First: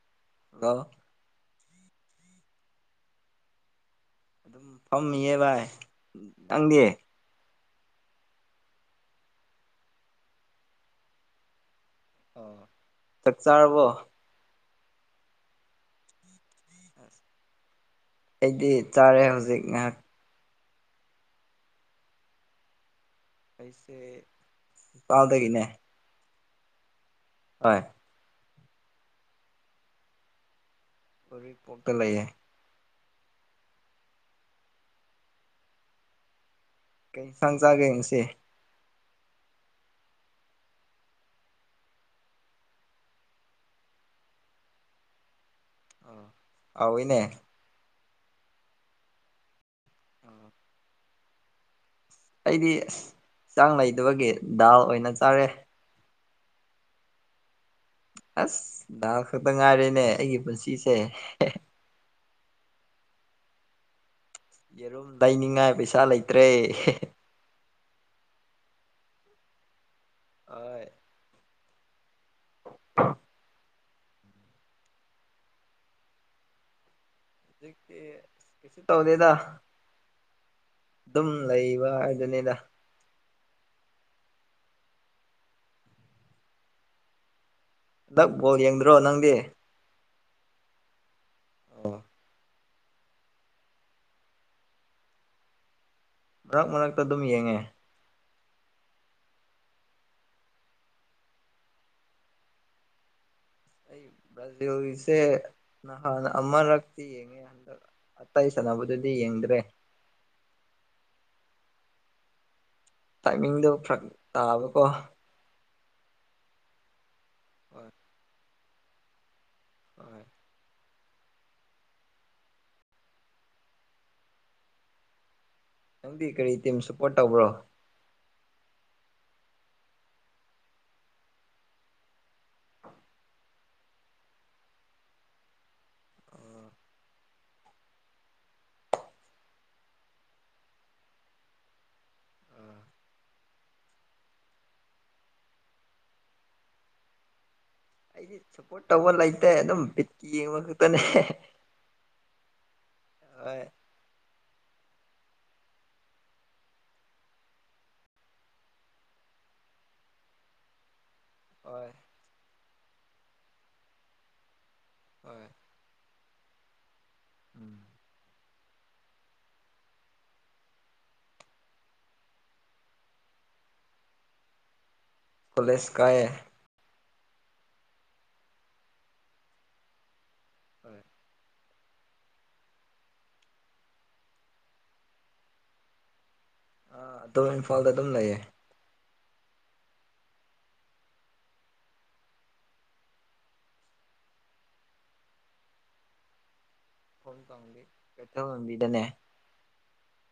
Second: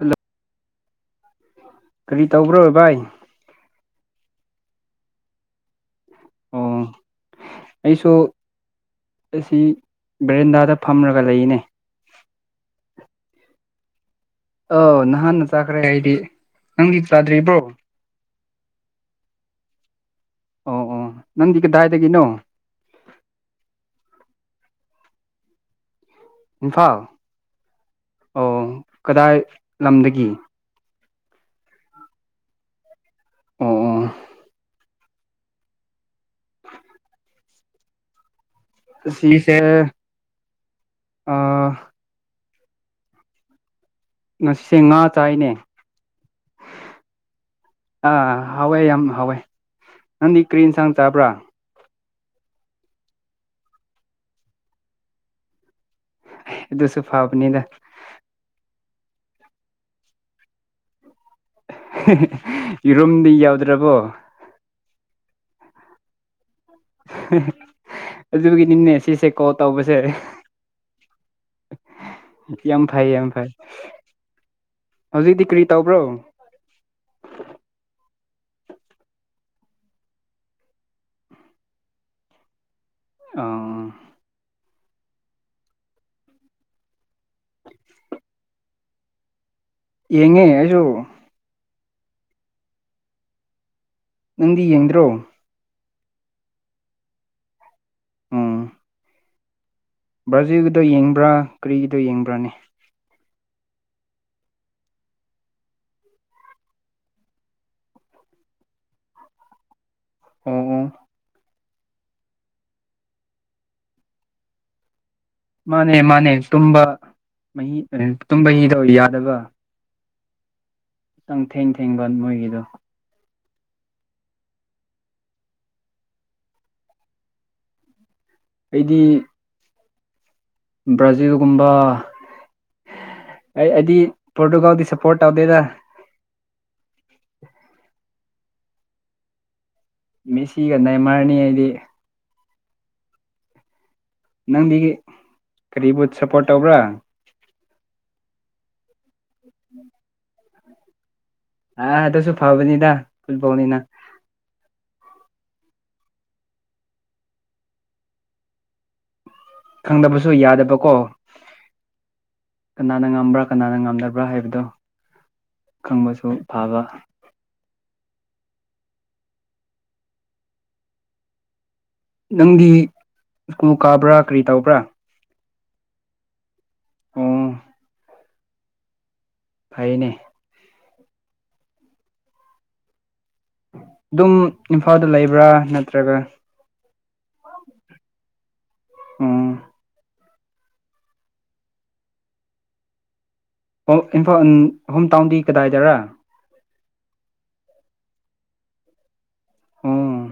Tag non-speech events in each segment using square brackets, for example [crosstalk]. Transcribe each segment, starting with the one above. Hello hello ꯀꯔꯤ ꯇꯧꯕ꯭ꯔꯣ ꯚꯥꯏ ꯑꯗꯨꯝ ꯐꯝꯃꯤꯌꯦ ꯚꯥꯏ ꯑꯣ ꯅꯪꯗꯤ ꯑꯩꯁꯨ ꯑꯁꯤ ꯕꯔꯦꯟꯗꯥꯗ ꯐꯝꯔꯒ ꯂꯩꯌꯦꯅꯦ ꯑꯣ ꯆꯥꯛ ꯆꯥꯔꯕꯣ ꯑꯣ ꯅꯍꯥꯟꯅ ꯆꯥꯈ꯭ꯔꯦ ꯑꯩꯗꯤ ꯅꯪꯗꯤ ꯑꯁ ꯆꯥꯗ꯭ꯔꯤꯕꯣ ꯑꯩꯗꯤ ꯆꯥꯔꯦ ꯍꯧꯖꯤꯛ ꯉꯥꯏꯍꯥꯛ ꯑꯣ ꯑꯣ ꯅꯪꯗꯤ ꯀꯗꯥꯏꯗꯒꯤꯅꯣ ꯑꯩꯁꯦ ꯏꯝꯐꯥꯜꯗꯒꯤꯅꯦ ꯏꯝꯐꯥꯜ ꯍꯣꯏ ꯑꯣ ꯀꯗꯥꯏ ꯂꯝꯗꯒꯤ ꯎꯔꯤꯄꯣꯛꯇ ꯂꯩꯌꯦ ꯑꯣ ꯑꯣ [unintelligible] ꯀꯩ ꯏꯟꯁꯥꯡ ꯆꯥꯒꯦ ꯉꯥꯁꯤ ꯁꯤꯁꯦ ꯑ ꯉꯁꯤ ꯉꯥ ꯆꯥꯏꯅꯦ ꯑ ꯍꯥꯎꯋꯤꯅꯦ ꯑꯥ ꯍꯥꯎꯋꯦ ꯌꯥꯝ ꯍꯥꯎꯋꯦ ꯅꯪꯗꯤ ꯑꯣ ꯀ꯭ꯔꯤ ꯏꯟꯁꯥꯡ ꯆꯥꯕ꯭ꯔꯥ ꯑꯩꯗꯤ ꯏꯟꯁꯥꯡ ꯂꯩꯗꯕꯒꯤ ꯗꯥꯜ ꯑꯣꯏꯅ ꯆꯥꯔꯦ ꯑꯗꯨꯁꯨ ꯐꯥꯕꯅꯤꯗ ꯑꯁ ꯗꯥꯜ ꯈꯛꯇ ꯉꯥꯏꯔꯦꯅꯦ ꯑꯩꯒꯤ ꯄꯨꯟꯁꯤꯁꯦ ꯌꯦꯔꯨꯝꯗꯤ ꯌꯥꯎꯗ꯭ꯔꯕꯣ ꯌꯦꯔꯨꯝ ꯂꯩꯅꯤꯡꯉꯥꯏ ꯄꯩꯁꯥ ꯂꯩꯇ꯭ꯔꯦ ꯑꯗꯨꯒꯤꯅꯤꯅꯦ ꯁꯤꯁꯦ ꯀꯣꯜ ꯇꯧꯕꯁꯦ ꯍꯣꯏ ꯌꯥꯝ ꯐꯩ ꯌꯥꯝ ꯐꯩ ꯍꯧꯖꯤꯛꯇꯤ ꯀꯔꯤ ꯇꯧꯕ꯭ꯔꯣ ꯍꯧꯖꯤꯛꯇꯤ ꯀꯩꯁꯨ ꯇꯧꯗꯦꯗ ꯑꯗꯨꯝ ꯂꯩꯕ ꯍꯥꯏꯗꯨꯅꯤꯗ ꯑꯥ inaudible ꯍꯟꯗꯛ ꯕꯣꯜ ꯌꯦꯡꯗ꯭ꯔꯣ ꯅꯪꯗꯤ ꯌꯦꯡꯉꯦ ꯑꯩꯁꯨ ꯑꯣ ꯅꯪꯗꯤ ꯌꯦꯡꯗ꯭ꯔꯣ ꯃꯔꯛ ꯃꯔꯛꯇ ꯑꯗꯨꯝ ꯌꯦꯡꯉꯦ ꯎꯝ ꯕ꯭ꯔꯖꯤꯟꯒꯤꯗꯣ ꯌꯦꯡꯕ꯭ꯔꯥ ꯀꯔꯤꯒꯤꯗꯣ ꯌꯦꯡꯕ꯭ꯔꯥꯅꯦ ꯑꯩ ꯕꯔꯖꯤꯟꯒꯤꯁꯦ ꯅꯍꯥꯟ ꯑꯃꯔꯛꯇꯤ ꯌꯦꯡꯉꯦ ꯑꯇꯩ ꯁꯥꯟꯅꯕꯗꯗꯤ ꯌꯦꯡꯗ꯭ꯔꯦ ꯑꯣ ꯑꯣ ꯇꯥꯏꯃꯤꯡꯗꯣ ꯐꯔꯛ ꯇꯥꯕꯀꯣ ꯃꯥꯅꯦ ꯃꯥꯅꯦ ꯇꯨꯝꯕ ꯃꯍꯤ ꯍꯣꯏ ꯇꯨꯝꯕ ꯍꯤꯗꯣ ꯌꯥꯗꯕ ꯍꯣꯏ ꯈꯤꯇꯪ ꯊꯦꯡ ꯊꯦꯡꯕ ꯃꯣꯏꯒꯤꯗꯣ ꯅꯪꯗꯤ ꯀꯔꯤ ꯇꯤꯝ ꯁꯄ꯭ꯔꯣꯠ ꯇꯧꯕ꯭ꯔꯣ ꯑꯩꯗꯤ ꯕ꯭ꯔꯥꯖꯤꯜꯒꯨꯝꯕ ꯑꯩ ꯑꯩꯗꯤ ꯄꯣꯔꯇꯨꯒꯥꯜꯗꯤ ꯁꯄ꯭ꯔꯣꯠ ꯇꯧꯗꯦꯗ ꯑꯥ ꯃꯤꯁꯤꯒ ꯅꯦꯃꯔꯅꯤ ꯑꯩꯗꯤ ꯑ ꯅꯪꯗꯤ ꯀꯔꯤꯕꯨ ꯁꯄ꯭ꯔꯣꯠ ꯇꯧꯕ꯭ꯔꯥ ꯑꯩꯗꯤ ꯁꯄ꯭꯭ꯣꯔꯠ ꯇꯧꯕ ꯂꯩꯇꯦ ꯑꯗꯨꯝ ꯕꯤꯠꯀꯤ ꯌꯦꯡꯕ ꯈꯛꯇꯅꯦ ꯑꯥ ꯗꯨꯁꯨ ꯐꯕꯅꯤꯗꯥ ꯐꯨꯠ ꯕꯣꯜ ꯍꯣꯏ ꯅꯤꯅ ꯈꯪꯗꯕꯁꯨ ꯌꯥꯗꯕꯀꯣ ꯍꯣꯏ ꯀꯅꯥꯅ ꯉꯝꯕ꯭ꯔꯥ ꯀꯅꯥꯅ ꯉꯝꯗꯕ꯭ꯔꯥ ꯍꯥꯏꯕꯗꯨ ꯍꯣꯏ ꯈꯪꯕꯁꯨ ꯐꯕ ꯎꯝ ꯅꯪꯗꯤ ꯁ꯭ꯀꯨꯜ ꯀꯥꯕ꯭ꯔꯥ ꯀꯔꯤ ꯇꯧꯕ꯭ꯔꯥ ꯀꯣꯂꯦꯖ ꯀꯥꯏꯌꯦ ꯎꯝ ꯐꯩꯅꯦ ꯍꯣꯏ ꯑꯗꯨꯝ ꯏꯝꯐꯥꯜꯗ ꯂꯩꯕ꯭ꯔꯥ ꯅꯠꯇ꯭ꯔꯒ ꯑꯥ ꯑꯗꯨꯝ ꯏꯟꯐꯥꯜꯗ ꯑꯗꯨꯝ ꯂꯩꯌꯦ ꯎꯝ ꯍꯣꯝ ꯏꯟꯐꯥꯜ ꯎꯝ ꯍꯣꯝ ꯇꯥꯎꯟꯗꯤ ꯀꯗꯥꯏꯗꯔꯥ? ꯍꯣꯝ ꯇꯥꯎꯟꯗꯤ ꯀꯩꯊꯦꯜ ꯃꯟꯕꯤꯗꯅꯦ꯫ ꯑꯣ ꯑꯣ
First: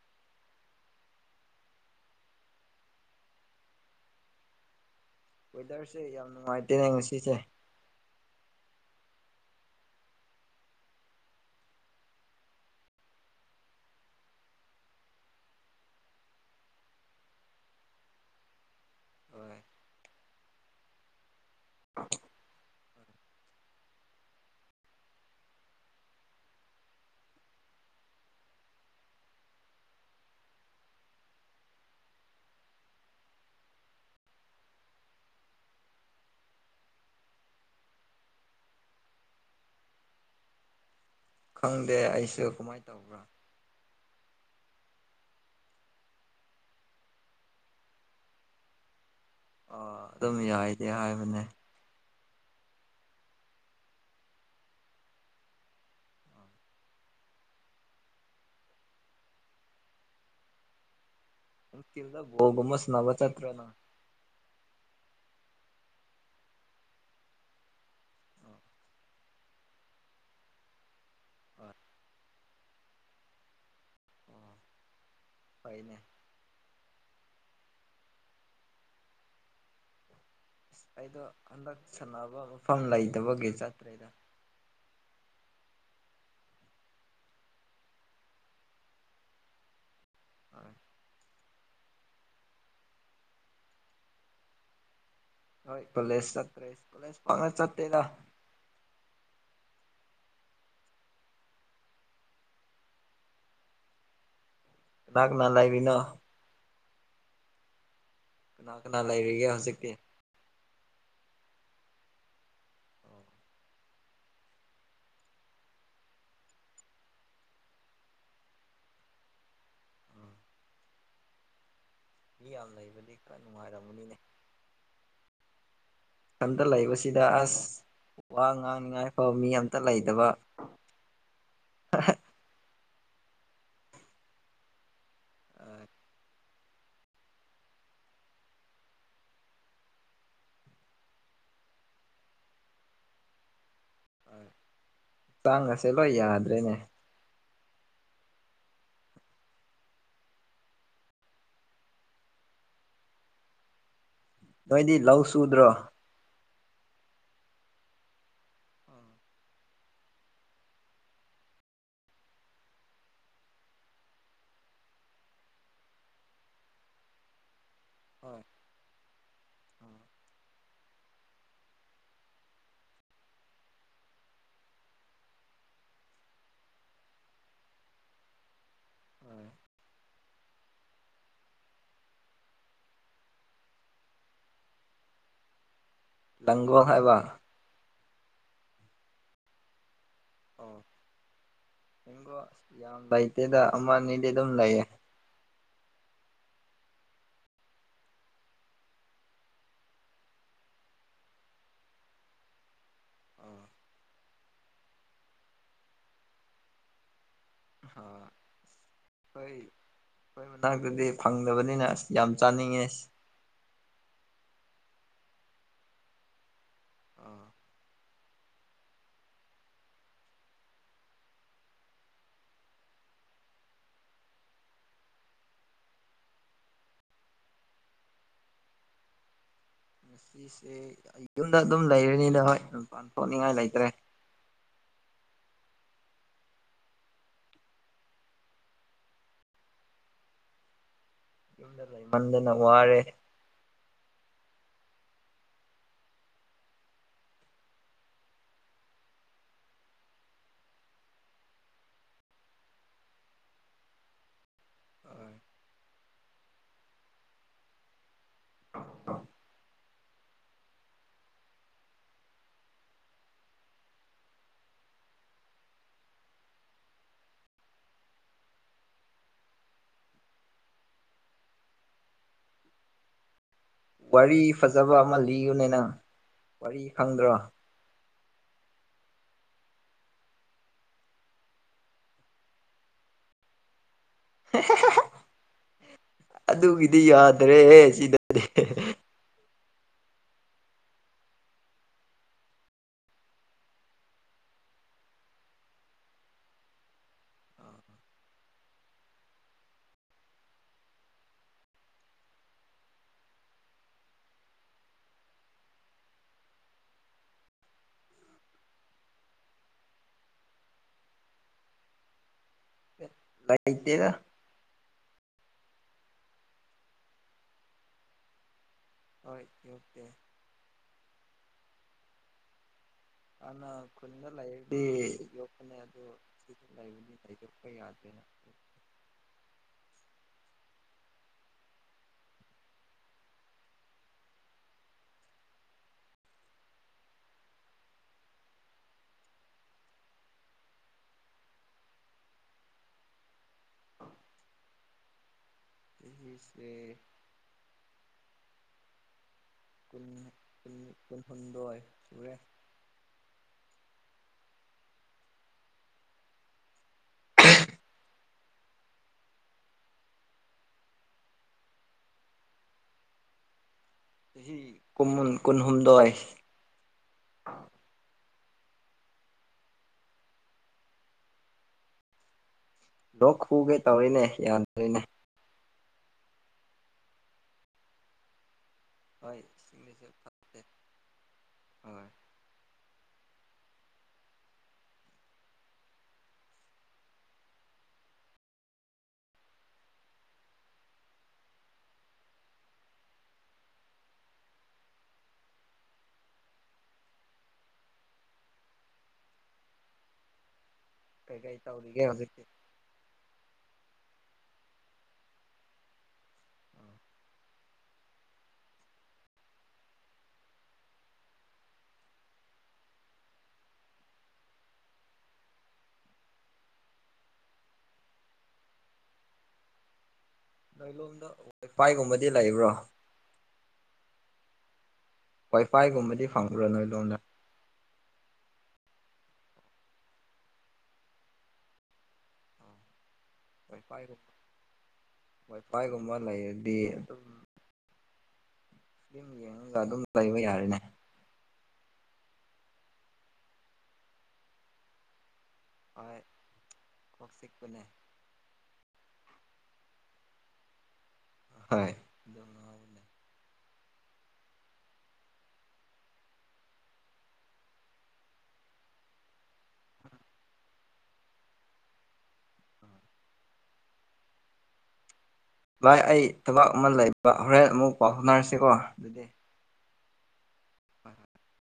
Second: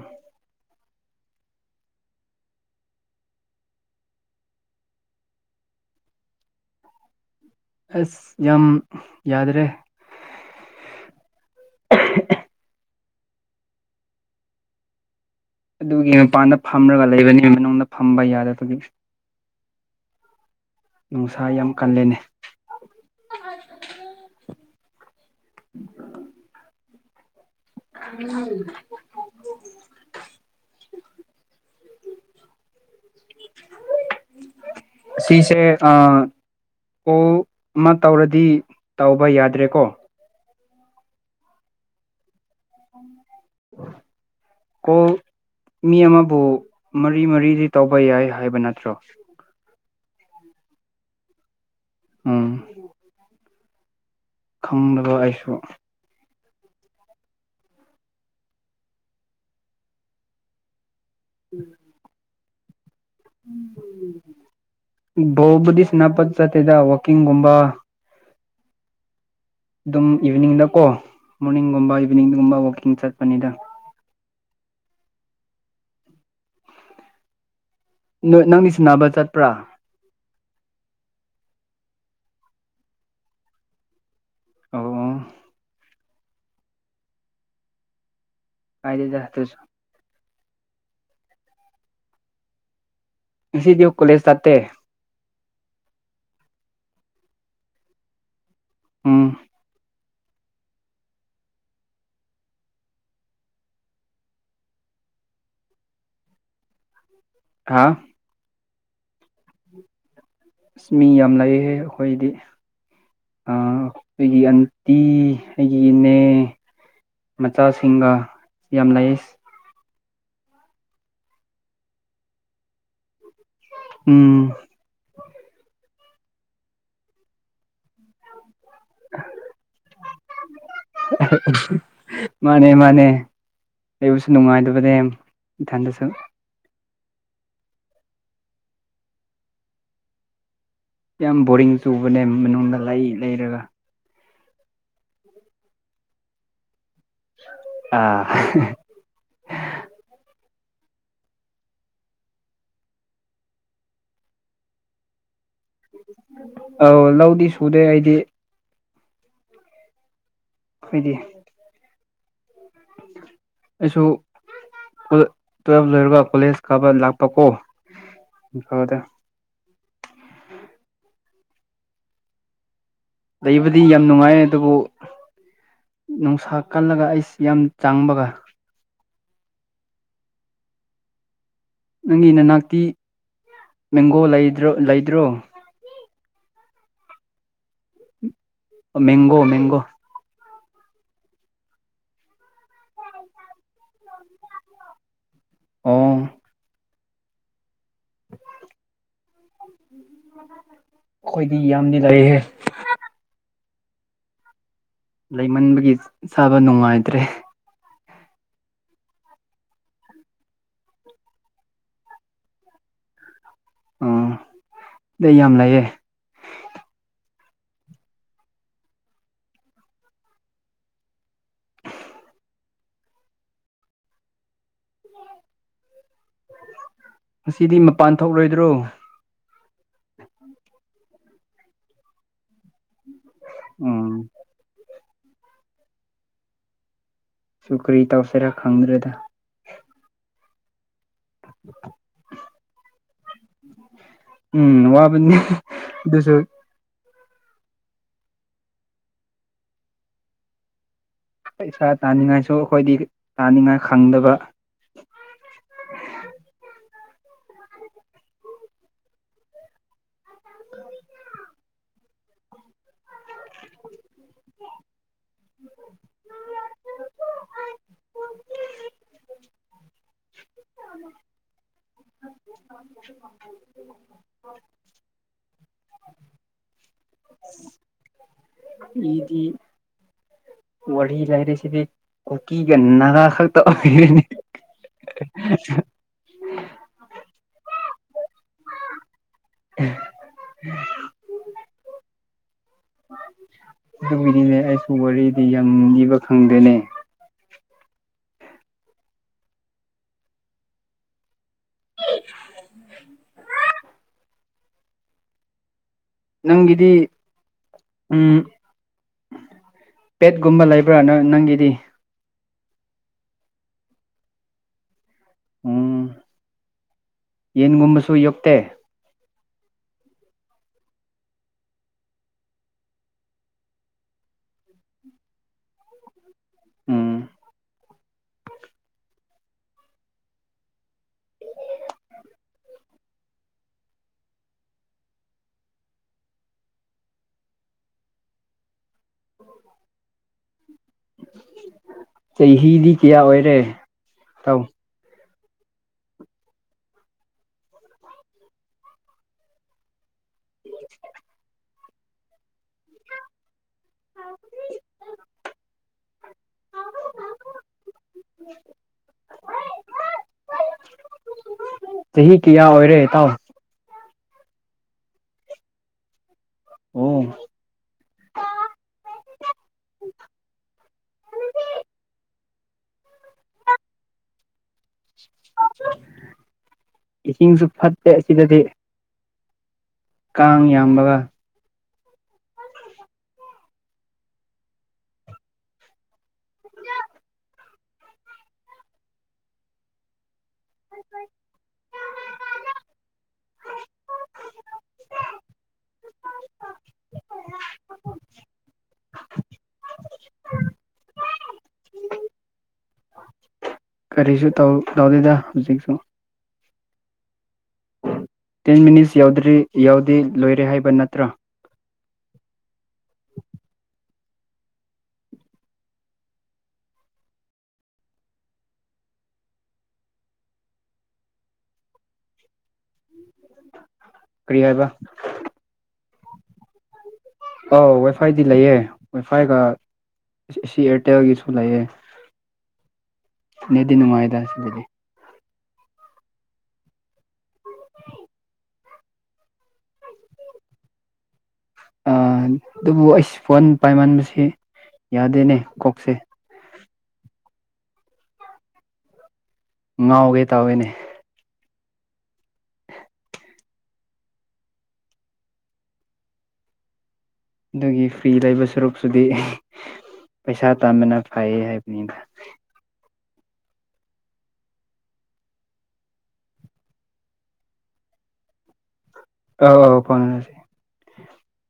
ꯋꯦꯗꯔꯁꯦ ꯌꯥꯝ ꯅꯨꯉꯥꯏꯇꯦꯅꯦ ꯉꯁꯤꯁꯦ ꯑꯁ ꯌꯥꯝ ꯌꯗꯥꯔꯦ ꯑꯗꯨꯒꯤ ꯃꯄꯥꯟꯗ ꯐꯝꯔꯒ ꯂꯩꯕꯅꯤ ꯃꯅꯨꯡꯗ ꯐꯝꯕ ꯌꯥꯗꯕꯒꯤ ꯍꯣꯏ ꯅꯨꯡꯁꯥ ꯌꯥꯝ ꯀꯟꯂꯦꯅꯦ [unintelligible] [inaudible] [unintelligible] [unintelligible] ꯑꯁꯤꯁꯦ ꯑꯥ ꯀꯣꯜ ꯑꯃ ꯇꯧꯔꯗꯤ ꯇꯧꯕ ꯌꯥꯗ꯭ꯔꯦꯀꯣ? ꯈꯪꯗꯦ ꯑꯩꯁꯨ ꯀꯃꯥꯏ ꯇꯧꯕ꯭ꯔꯥ [inaudible] ꯀꯣꯜ ꯃꯤ ꯑꯃꯕꯨ ꯃꯔꯤ ꯃꯔꯤꯗꯤ ꯇꯧꯕ ꯌꯥꯏ ꯍꯥꯏꯕ ꯅꯠꯇ꯭ꯔꯣ? ꯑꯥ ꯑꯗꯨꯝ ꯌꯥꯏꯗꯤ ꯍꯥꯏꯕꯅꯦ꯫ ꯎꯝ ꯈꯪꯗꯕ ꯑꯩꯁꯨ ꯅꯨꯡꯇꯤꯜꯗ ꯕꯣꯜ ꯒꯨꯝꯕ ꯁ꯭ꯅꯥꯕ ꯆꯠꯇ꯭ꯔꯥ ꯅꯥ? [unintelligible] ꯕꯣꯜꯕꯨꯗꯤ ꯁ꯭ꯅꯥꯕ ꯆꯠꯇꯦꯗ ꯋꯥꯀꯤꯡꯒꯨꯝꯕ ꯑꯗꯨꯝ ꯏꯚꯤꯅꯤꯡꯗꯀꯣ ꯃꯣꯔꯅꯤꯡꯒꯨꯝꯕ ꯏꯚꯤꯅꯤꯡꯗꯒꯨꯝꯕ ꯋꯛꯀꯤꯡ ꯆꯠꯄꯅꯤꯗ ꯐꯩꯅꯦ ꯅꯣꯏ ꯅꯪꯗꯤ ꯁꯟꯅꯕ ꯆꯠꯄ꯭ꯔꯥ? ꯑꯁ ꯑꯩꯗꯣ ꯍꯟꯗꯛ ꯁꯥꯟꯅꯕ ꯃꯐꯝ ꯂꯩꯇꯕꯒꯤ ꯆꯠꯇ꯭ꯔꯦꯗ [unintelligible] ꯑꯣ ꯀꯥꯏꯗꯦꯗꯥ ꯗꯨꯁꯨ ꯍꯣꯏ ꯉꯁꯤꯗ꯭ꯌꯨ ꯀꯣꯂꯦꯖ ꯆꯠꯇꯦ ꯍꯣꯏ ꯄꯂꯦꯁ ꯆꯠꯇ꯭ꯔꯦꯁ ꯀꯣꯂꯦꯖ ꯄꯛꯅ ꯆꯠꯇꯦꯗ ꯎꯝ ꯀꯅꯥ ꯀꯅꯥ ꯂꯩꯔꯤꯅꯣ? ꯈꯥ ꯀꯅꯥ ꯀꯅꯥ ꯂꯩꯔꯤꯒꯦ ꯍꯧꯖꯤꯛꯇꯤ? ꯑꯁ ꯃꯤ ꯌꯥꯝ ꯂꯩꯍꯦ ꯑꯈꯣꯏꯗꯤ ꯑꯥ ꯑꯈꯣꯏꯒꯤ ꯑꯟꯇꯤ ꯑꯩꯒꯤ ꯏꯅꯦ ꯃꯆꯥꯁꯤꯡꯒ ꯌꯥꯝ ꯂꯩꯁ ꯃꯤ ꯌꯥꯝ ꯂꯩꯕꯗꯤ ꯈꯔ ꯅꯨꯡꯉꯥꯏꯔꯝ ꯎꯝ ꯏꯊꯟꯇ ꯂꯩꯕꯁꯤꯗ ꯑꯁ ꯋꯥ ꯉꯥꯡꯅꯤꯉꯥꯏ ꯐꯎ ꯃꯤ ꯑꯝꯇ ꯂꯩꯇꯕ [unintelligible] ꯃꯟꯅꯦ ꯃꯥꯅꯦ ꯂꯩꯕꯁꯨ ꯅꯨꯡꯉꯥꯏꯇꯕꯅꯦ ꯏꯊꯥꯟꯇꯁꯨ ꯌꯥꯝ ꯕꯣꯔꯤꯡ ꯆꯨꯕꯅꯦ ꯃꯅꯨꯡꯗ ꯂꯩ ꯂꯩꯔꯒ ꯆꯥꯡ ꯒꯁꯦ ꯂꯣꯏ ꯌꯥꯗ꯭ꯔꯦꯅꯦ ꯑꯥ ꯅꯣꯏꯗꯤ ꯂꯧ ꯁꯨꯗ꯭ꯔꯣ ꯑꯧ ꯂꯧꯗꯤ ꯁꯨꯗꯦ ꯑꯩꯗꯤ ꯑꯥ ꯑꯩꯈꯣꯏꯗꯤ ꯑꯩꯁꯨ ꯇꯨꯋꯦꯜꯕ ꯂꯣꯏꯔꯒ ꯀꯣꯂꯦꯖ ꯀꯥꯕ ꯂꯥꯛꯄ ꯀꯣ ꯍꯣꯏ ꯏꯝꯐꯥꯜꯗ ꯑꯥ ꯂꯩꯕꯗꯤ ꯌꯥꯝ ꯅꯨꯡꯉꯥꯏꯌꯦ ꯑꯗꯨꯕꯨ ꯅꯨꯡꯁꯥ ꯀꯜꯂꯒ ꯑꯩꯁ ꯌꯥꯝ ꯆꯥꯡꯕꯒ ꯑꯝ ꯅꯪꯒꯤ ꯅꯅꯥꯛꯇꯤ ꯃꯦꯡꯒꯣ ꯂꯩꯗ꯭ꯔꯣ ꯗꯪꯒꯣ ꯍꯥꯏꯕ ꯃꯦꯡꯒꯣ ꯃꯦꯡꯒꯣ ꯑꯣ ꯃꯦꯡꯒꯣ ꯌꯥꯝ ꯂꯩꯇꯦꯗ ꯑꯃ ꯑꯅꯤꯗꯤ ꯑꯗꯨꯝ ꯂꯩꯌꯦ ꯑꯣ [inaudible] ꯎꯝ [inaudible] ꯑꯩꯈꯣꯏꯗꯤ ꯌꯥꯝꯗꯤ ꯂꯩꯍꯦ ꯑꯥ ꯂꯩꯃꯟꯕꯒꯤ ꯆꯥꯕ ꯅꯨꯡꯉꯥꯏꯇ꯭ꯔꯦ ꯑꯥ ꯑꯩꯈꯣꯏ ꯑꯩꯈꯣꯏ ꯃꯅꯥꯛꯇꯗꯤ ꯐꯪꯗꯕꯅꯤꯅ ꯑꯁ ꯌꯥꯝ ꯆꯥꯅꯤꯡꯉꯦ ꯑꯣ ꯁꯤꯗ ꯌꯥꯝ ꯂꯩꯌꯦ ꯑꯥ ꯉꯁꯤꯗꯤ ꯃꯄꯥꯟ ꯊꯣꯛꯂꯣꯏꯗ꯭ꯔꯣ ꯉꯁꯤꯁꯦ ꯑꯩ ꯌꯨꯝꯗ ꯑꯗꯨꯝ ꯂꯩꯔꯅꯤꯅ ꯍꯣꯏ ꯑꯗꯨꯝꯄꯥꯟ ꯊꯣꯛꯅꯤꯡꯉꯥꯏ ꯂꯩꯇ꯭ꯔꯦ ꯎꯝ ꯑꯗꯨ ꯀꯔꯤ ꯇꯧꯁꯤꯔꯥ ꯈꯪꯗ꯭ꯔꯦꯗ ꯂꯩꯃꯟꯗꯅ ꯋꯥꯔꯦ ꯎꯝ ꯋꯥꯕꯅꯤ ꯑꯗꯨꯁꯨ ꯄꯩꯁꯥ ꯇꯥꯅꯤꯡꯉꯥꯏꯁꯨ ꯑꯩꯈꯣꯏꯗꯤ ꯇꯥꯅꯤꯡꯉꯥꯏ ꯈꯪꯗꯕ ꯍꯣꯢ ꯑ [inaudible] ꯎ [unintelligible] ꯀ [inaudible] ꯋꯥꯔꯤ ꯐꯖꯕ ꯑꯃ ꯂꯤꯌꯨꯅꯦ ꯅꯪ ꯋꯥꯔꯤ ꯈꯪꯗ꯭ꯔꯣ ꯍꯗꯤ [inaudible] ꯋꯥꯔꯤ ꯂꯥꯏꯔꯤꯁꯤꯗꯤ ꯀꯨꯀꯤꯒ ꯅꯥꯒꯥ ꯈꯛꯇ ꯑꯣꯏꯒꯅꯤ ꯑꯗꯨꯒꯤꯗꯤ ꯌꯥꯗ꯭ꯔꯦ ꯁꯤꯗꯗꯤ ꯎꯝ [unintelligible] ꯑꯗꯨꯒꯤꯅꯤꯅꯦ ꯑꯩꯁꯨ ꯋꯥꯔꯤꯗꯤ ꯌꯥꯝ ꯂꯥꯕ ꯈꯪꯗꯦꯅꯦ ꯅꯪꯒꯤꯗꯤ ꯎꯝ ꯄꯦꯠꯀꯨꯝꯕ ꯂꯩꯕ꯭ꯔꯥ ꯅꯪ ꯅꯪꯒꯤꯗꯤ ꯂꯩꯇꯦꯗ ꯎꯝ ꯌꯦꯟꯒꯨꯝꯕꯁꯨ ꯌꯣꯛꯇꯦ? ꯍꯣꯏ ꯌꯣꯛꯇꯦ꯫ ꯑꯥꯅ ꯈꯨꯟꯗ ꯂꯩꯔꯗꯤ ꯌꯣꯛꯄꯅꯦ ꯑꯗꯨ [unintelligible] ꯂꯩꯕꯗꯤ ꯎꯝ ꯍꯥꯏꯗꯣꯛꯄ ꯌꯥꯗꯦꯅ ꯆꯩꯍꯤꯗꯤ ꯀꯌꯥ ꯑꯣꯏꯔꯦ, ꯇꯧ ꯅꯪꯒꯤꯁꯦ ꯨꯀꯨꯟ ꯀꯨꯟ ꯀꯨꯟꯍꯨꯝꯗꯣꯏ ꯁꯨꯔꯦ꯫ [unintelligible] [inaudible] ꯆꯍꯤ ꯀꯌꯥ ꯑꯣꯏꯔꯦ ꯏꯇꯥꯎ ꯆꯍꯤ ꯀꯨꯃꯨꯟ ꯀꯨꯟꯍꯨꯝꯗꯣꯏ ꯑꯣ ꯂꯣꯛ ꯈꯨꯒꯦ ꯇꯧꯔꯤꯅꯦ ꯌꯥꯗ꯭ꯔꯦꯅꯦ ꯏꯁꯤꯡꯁꯨ ꯐꯠꯇꯦ ꯑꯁꯤꯗꯗꯤ ꯍꯣꯏ [unintelligible] ꯀꯥꯡ ꯌꯥꯝꯕꯒ ꯍꯣꯏ [inaudible] ꯀꯩꯀꯩ ꯇꯧꯔꯤꯒꯦ ꯍꯧꯖꯤꯛꯇꯤ ꯀꯔꯤꯁꯨ ꯇꯧ ꯇꯧꯗꯦꯗꯥ ꯍꯧꯖꯤꯛꯁꯨ ꯇꯦꯟ ꯃꯤꯅꯤꯠꯁ ꯌꯥꯎꯗ꯭ꯔꯤ ꯌꯥꯎꯗꯤ ꯂꯣꯏꯔꯦ ꯍꯥꯏꯕ ꯅꯠꯇ꯭ꯔꯥ? ꯅꯣꯏꯂꯣꯝꯗ ꯎ [unintelligible] ꯄꯥꯏꯒꯨꯝꯕꯗꯤ ꯂꯩꯕ꯭ꯔꯣ ꯀꯔꯤ ꯍꯥꯏꯕ ꯋꯥꯏꯐꯥꯏꯒꯨꯝꯕꯗꯤ ꯐꯪꯕ꯭ꯔꯥ ꯅꯣꯏ ꯂꯣꯝꯗ ꯑꯧ ꯋꯥꯏꯐꯥꯏꯗꯤ ꯂꯩꯑꯦ ꯋꯥꯏꯐꯥꯏꯒ ꯑꯁꯤ ꯑꯦꯌꯥꯔꯇꯦꯜꯒꯤꯁꯨ ꯂꯩꯑꯦ꯫ ꯅꯦꯗꯤ ꯋꯥꯏꯐꯥꯏꯒꯨꯝ ꯅꯨꯡꯉꯥꯏꯗ ꯑꯁꯤꯗꯗꯤ ꯋꯥꯏꯐꯥꯏꯒꯨꯝꯕ ꯂꯩꯔꯗꯤ ꯑꯗꯨꯝ ꯐ꯭ꯂꯤꯝ ꯌꯦꯡꯉꯒ ꯑꯗꯨꯝ ꯂꯩꯕ ꯌꯥꯔꯦꯅꯦ ꯑ ꯑꯗꯨꯕꯨ ꯑꯩꯁ ꯐꯣꯟ ꯄꯥꯏꯃꯟꯕꯁꯤ ꯌꯥꯗꯦꯅꯦ ꯀꯣꯛꯁꯦ ꯑꯍꯣꯏ ꯀꯣꯛ ꯆꯤꯛꯄꯅꯦ꯫ ꯉꯥꯎꯒꯦ ꯇꯥꯎꯋꯦꯅꯦ ꯍꯣꯏ ꯑꯗꯨꯉꯧꯅꯦ [unintelligible] ꯑꯗꯨꯒꯤ ꯐ꯭ꯔꯤ ꯂꯩꯕ ꯁꯔꯨꯛꯁꯨꯗꯤ ꯏ ꯄꯩꯁꯥ ꯇꯥꯟꯕꯅ ꯐꯩꯌꯦ ꯍꯥꯏꯕꯅꯤꯗ ꯚꯥꯏ ꯑꯩ ꯊꯕꯛ ꯑꯃ ꯂꯩꯕ ꯍꯣꯔꯦꯟ ꯑꯃꯨꯛ ꯄꯥꯎ ꯐꯥꯎꯅꯔꯁꯤꯀꯣ, ꯑꯗꯨꯗꯤ꯫ ꯑꯧ ꯑꯧ ꯐꯧꯅꯔꯁꯤ [unintelligible] ꯍꯣꯏ ꯍꯣꯏ [unintelligible]